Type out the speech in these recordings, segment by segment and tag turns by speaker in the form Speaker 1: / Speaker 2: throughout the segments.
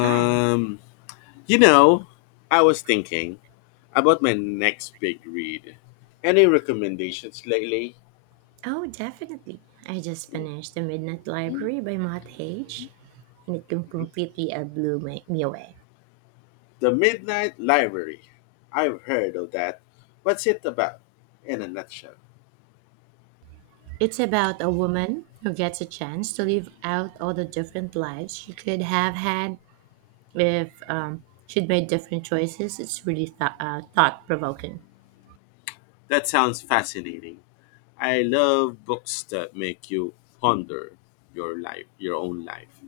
Speaker 1: Hi.
Speaker 2: you know, I was thinking about my next big read. Any recommendations lately?
Speaker 1: Oh, definitely. I just finished The Midnight Library by Matt Hage, and it com-
Speaker 2: Mhm.
Speaker 1: completely uh, blew me away.
Speaker 2: The Midnight Library. I've heard of that. What's it about in a nutshell?
Speaker 1: It's about a woman who gets a chance to live out all the different lives she could have had if she'd made different choices. It's really thought provoking.
Speaker 2: That sounds fascinating. I love books that make you ponder your life, your own life.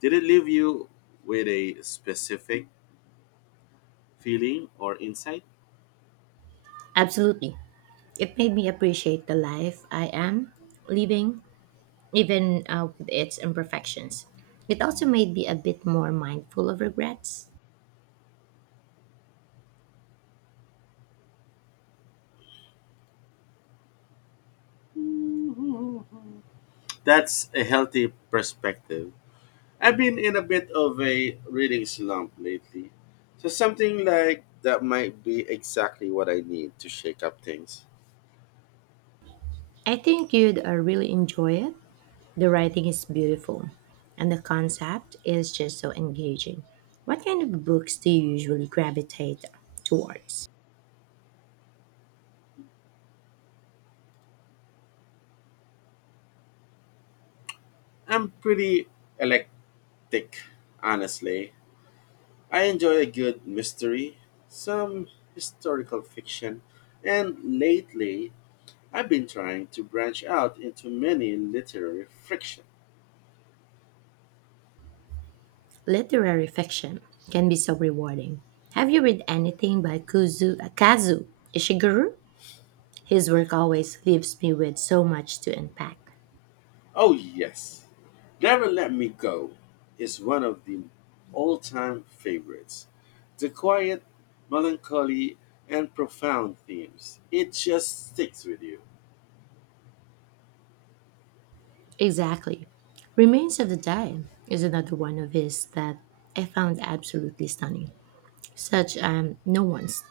Speaker 2: Did it leave you with a specific feeling or insight?
Speaker 1: Absolutely. It made me appreciate the life I am living, even with its imperfections. It also made me a bit more mindful of regrets.
Speaker 2: That's a healthy perspective. I've been in a bit of a reading slump lately, so something like that might be exactly what I need to shake up things.
Speaker 1: I think you'd really enjoy it. The writing is beautiful, and the concept is just so engaging. What kind of books do you usually gravitate towards?
Speaker 2: I'm pretty eclectic, honestly. I enjoy a good mystery, some historical fiction, and lately I've been trying to branch out into many literary fiction.
Speaker 1: Literary fiction can be so rewarding. Have you read anything by Kazu Ishiguro? His work always leaves me with so much to unpack.
Speaker 2: Oh, yes. Never Let Me Go is one of the all time favorites. The quiet, melancholy, and profound themes. It just sticks with you.
Speaker 1: Exactly. Remains of the Day is another one of his that I found absolutely stunning. Such no one's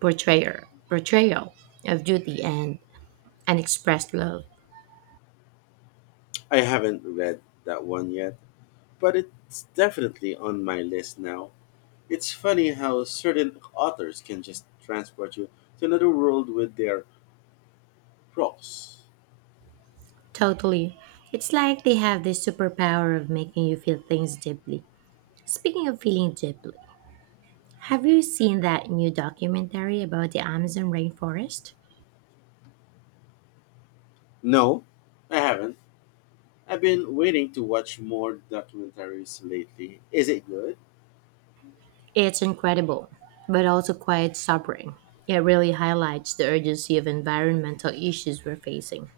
Speaker 1: portrayal of duty and unexpressed love.
Speaker 2: I haven't read that one yet, but it's definitely on my list now. It's funny how certain authors can just transport you to another world with their prose.
Speaker 1: Totally. It's like they have this superpower of making you feel things deeply. Speaking of feeling deeply, have you seen that new documentary about the Amazon rainforest?
Speaker 2: No, I haven't. I've been waiting to watch more documentaries lately. Is it good?
Speaker 1: It's incredible, but also quite sobering. It really highlights the urgency of environmental issues we're facing.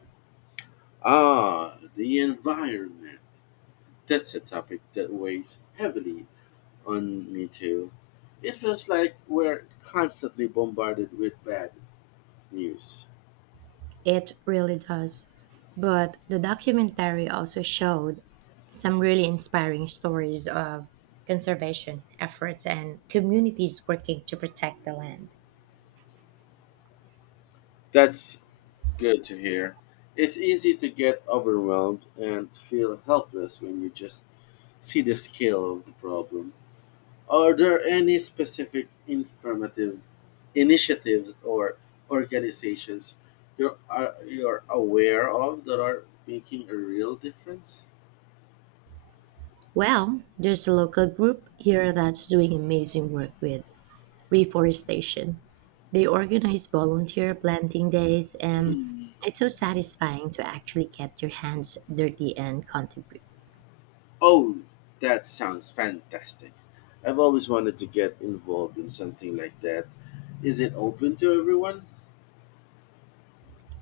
Speaker 2: Ah, the environment. That's a topic that weighs heavily on me too. It feels like we're constantly bombarded with bad news.
Speaker 1: It really does. But the documentary also showed some really inspiring stories of conservation efforts and communities working to protect the land.
Speaker 2: That's good to hear. It's easy to get overwhelmed and feel helpless when you just see the scale of the problem. Are there any specific informative initiatives or organizations you're aware of that are making a real difference?
Speaker 1: Well, there's a local group here that's doing amazing work with reforestation. They organize volunteer planting days, and it's so satisfying to actually get your hands dirty and contribute.
Speaker 2: Oh, that sounds fantastic. I've always wanted to get involved in something like that. Is it open to everyone?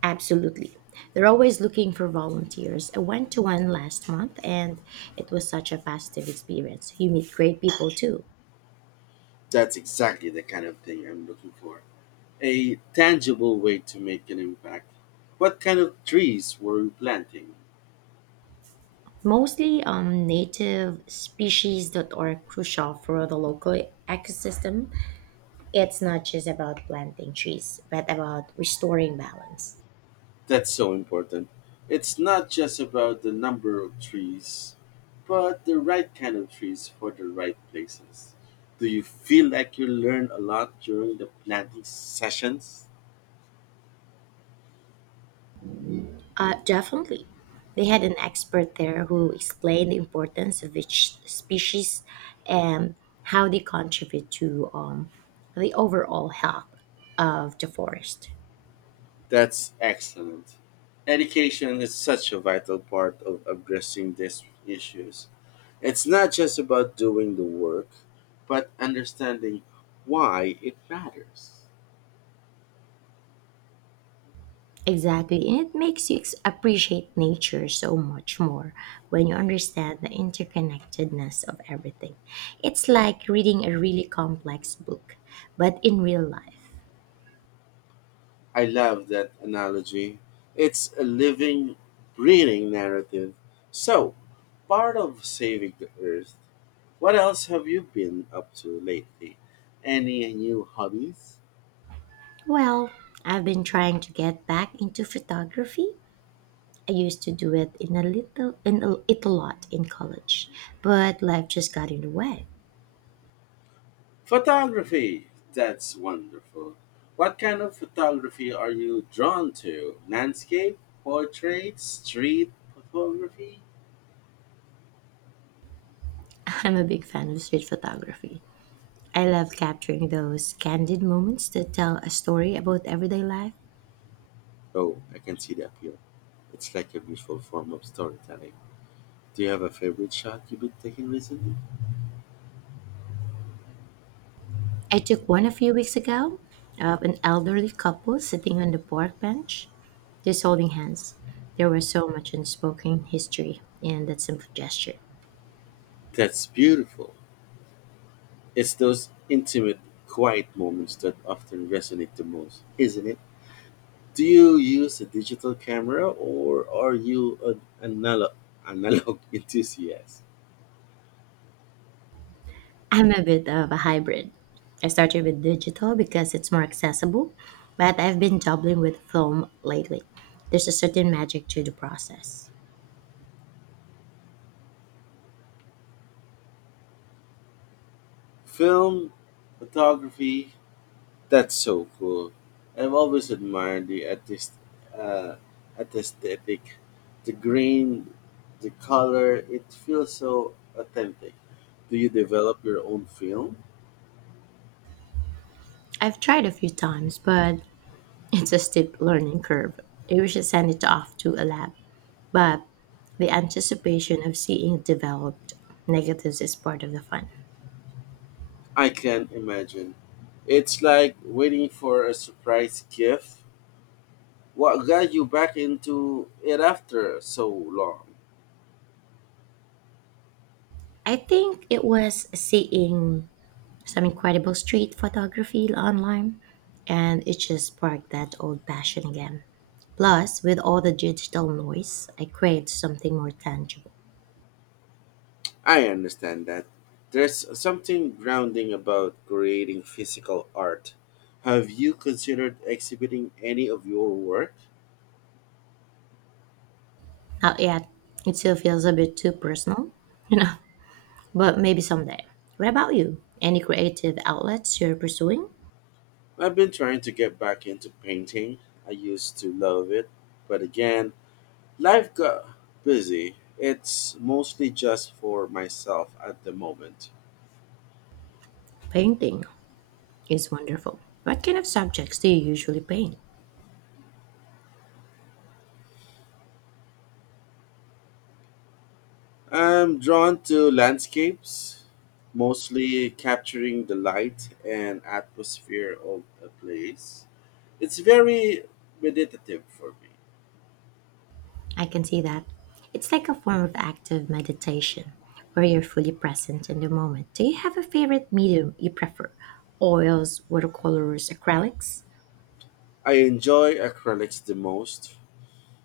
Speaker 1: Absolutely. They're always looking for volunteers. I went to one last month and it was such a positive experience. You meet great people too.
Speaker 2: That's exactly the kind of thing I'm looking for. A tangible way to make an impact. What kind of trees were you planting?
Speaker 1: Mostly native species that are crucial for the local ecosystem. It's not just about planting trees, but about restoring balance.
Speaker 2: That's so important. It's not just about the number of trees, but the right kind of trees for the right places. Do you feel like you learn a lot during the planting sessions?
Speaker 1: Definitely. They had an expert there who explained the importance of each species and how they contribute to the overall health of the forest.
Speaker 2: That's excellent. Education is such a vital part of addressing these issues. It's not just about doing the work, but understanding why it matters.
Speaker 1: Exactly. And it makes you appreciate nature so much more when you understand the interconnectedness of everything. It's like reading a really complex book, but in real life.
Speaker 2: I love that analogy. It's a living, breathing narrative. So, part of saving the earth, what else have you been up to lately? Any new hobbies?
Speaker 1: Well, I've been trying to get back into photography. I used to do it in a little in a, it a lot in college, but life just got in the way.
Speaker 2: Photography! That's wonderful. What kind of photography are you drawn to? Landscape, portrait, street photography?
Speaker 1: I'm a big fan of street photography. I love capturing those candid moments that tell a story about everyday life.
Speaker 2: Oh, I can see the appeal. It's like a visual form of storytelling. Do you have a favorite shot you've been taking recently?
Speaker 1: I took one a few weeks ago of an elderly couple sitting on the park bench, just holding hands. There was so much unspoken history in that simple gesture.
Speaker 2: That's beautiful. It's those intimate, quiet moments that often resonate the most, isn't it? Do you use a digital camera or are you an analog enthusiast?
Speaker 1: I'm a bit of a hybrid. I started with digital because it's more accessible, but I've been dabbling with film lately. There's a certain magic to the process.
Speaker 2: Film photography, that's so cool. I've always admired the artist, uh, aesthetic, the grain, the color. It feels so authentic. Do you develop your own film?
Speaker 1: I've tried a few times, but it's a steep learning curve. I should send it off to a lab, but the anticipation of seeing it developed negatives is part of the fun.
Speaker 2: I can imagine. It's like waiting for a surprise gift. What got you back into it after so long?
Speaker 1: I think it was seeing some incredible street photography online and it just sparked that old passion again. Plus, with all the digital noise, I crave something more tangible.
Speaker 2: I understand that. There's something grounding about creating physical art. Have you considered exhibiting any of your work?
Speaker 1: Not yet. It still feels a bit too personal, you know, but maybe someday. What about you? Any creative outlets you're pursuing?
Speaker 2: I've been trying to get back into painting. I used to love it, but again, life got busy. It's mostly just for myself at the moment.
Speaker 1: Painting is wonderful. What kind of subjects do you usually paint?
Speaker 2: I'm drawn to landscapes, mostly capturing the light and atmosphere of a place. It's very meditative for me.
Speaker 1: I can see that. It's like a form of active meditation where you're fully present in the moment. Do you have a favorite medium you prefer? Oils, watercolors, acrylics?
Speaker 2: I enjoy acrylics the most.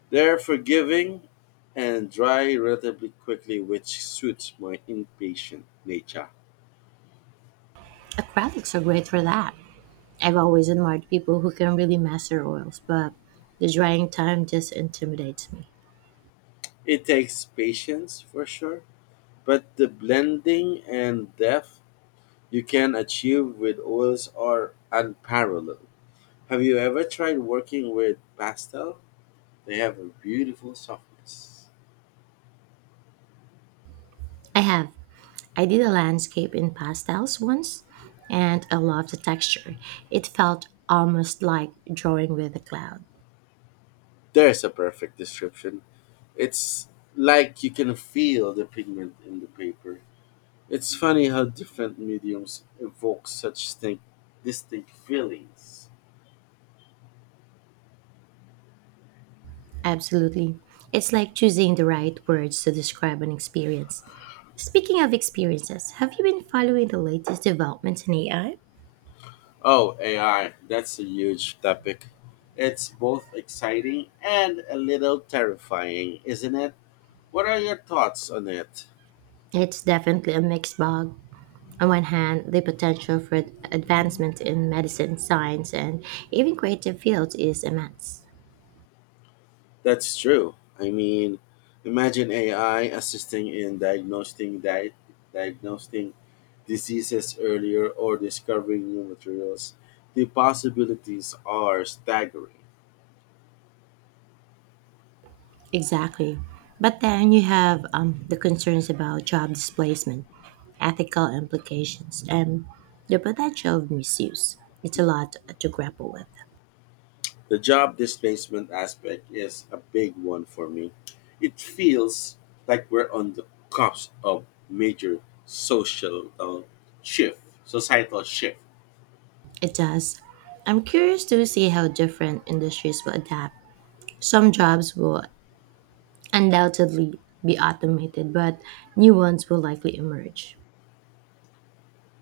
Speaker 2: They're forgiving and dry relatively quickly, which suits my impatient nature.
Speaker 1: Acrylics are great for that. I've always admired people who can really master oils, but the drying time just intimidates me.
Speaker 2: It takes patience for sure, but the blending and depth you can achieve with oils are unparalleled. Have you ever tried working with pastel? They have a beautiful softness.
Speaker 1: I have. I did a landscape in pastels once, and I loved the texture. It felt almost like drawing with a cloud.
Speaker 2: There's a perfect description. It's like you can feel the pigment in the paper. It's funny how different mediums evoke such distinct feelings.
Speaker 1: Absolutely. It's like choosing the right words to describe an experience. Speaking of experiences, have you been following the latest developments in AI?
Speaker 2: Oh, AI, that's a huge topic. It's both exciting and a little terrifying, isn't it? What are your thoughts on it?
Speaker 1: It's definitely a mixed bag. On one hand, the potential for advancement in medicine, science, and even creative fields is immense.
Speaker 2: That's true. I mean, imagine AI assisting in diagnosing diseases earlier or discovering new materials, the possibilities are staggering.
Speaker 1: Exactly. But then you have the concerns about job displacement, ethical implications, and the potential of misuse. It's a lot to grapple with.
Speaker 2: The job displacement aspect is a big one for me. It feels like we're on the cusp of major social uh, societal shift.
Speaker 1: It does. I'm curious to see how different industries will adapt. Some jobs will undoubtedly be automated, but new ones will likely emerge.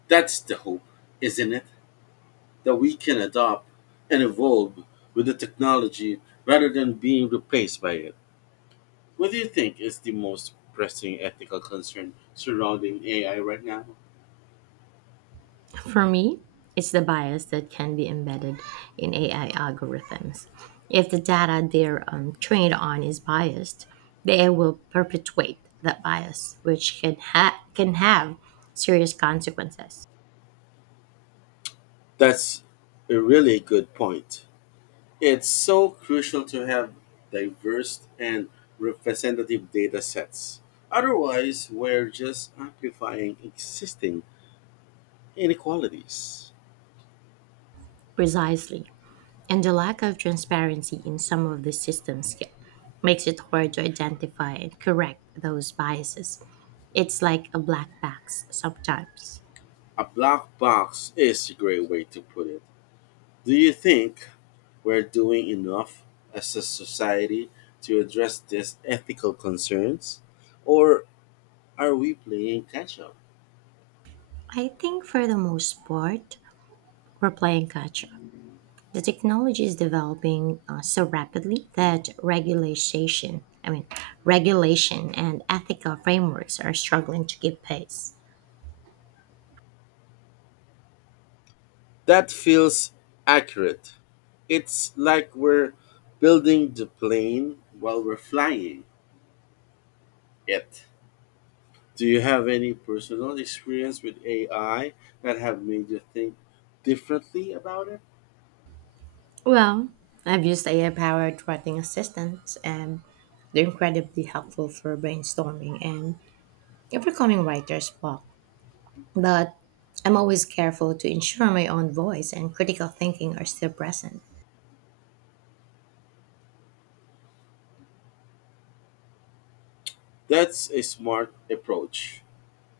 Speaker 2: That's the hope, isn't it? That we can adopt and evolve with the technology rather than being replaced by it. What do you think is the most pressing ethical concern surrounding AI right now?
Speaker 1: For me, it's the bias that can be embedded in AI algorithms. If the data they're trained on is biased, they will perpetuate that bias, which can have serious consequences.
Speaker 2: That's a really good point. It's so crucial to have diverse and representative data sets. Otherwise, we're just amplifying existing inequalities.
Speaker 1: Precisely. And the lack of transparency in some of the systems makes it hard to identify and correct those biases. It's like a black box sometimes.
Speaker 2: A black box is a great way to put it. Do you think we're doing enough as a society to address these ethical concerns? Or are we playing catch up?
Speaker 1: I think for the most part, we're playing catch up. The technology is developing so rapidly that regulation and ethical frameworks are struggling to keep pace.
Speaker 2: That feels accurate. It's like we're building the plane while we're flying it. Do you have any personal experience with AI that have made you think differently about it?
Speaker 1: Well, I've used AI powered writing assistants and they're incredibly helpful for brainstorming and overcoming writer's block, but I'm always careful to ensure my own voice and critical thinking are still present.
Speaker 2: That's a smart approach.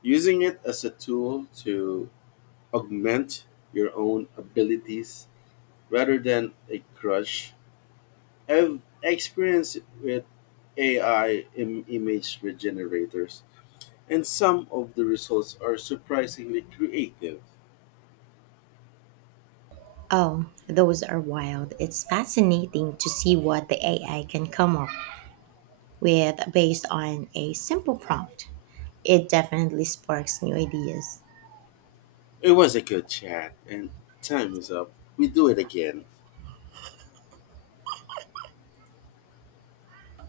Speaker 2: Using it as a tool to augment your own abilities rather than a crutch. I've experienced with AI image regenerators and some of the results are surprisingly creative.
Speaker 1: Oh, those are wild. It's fascinating to see what the AI can come up with based on a simple prompt. It definitely sparks new ideas.
Speaker 2: It was a good chat, and time is up. We do it again.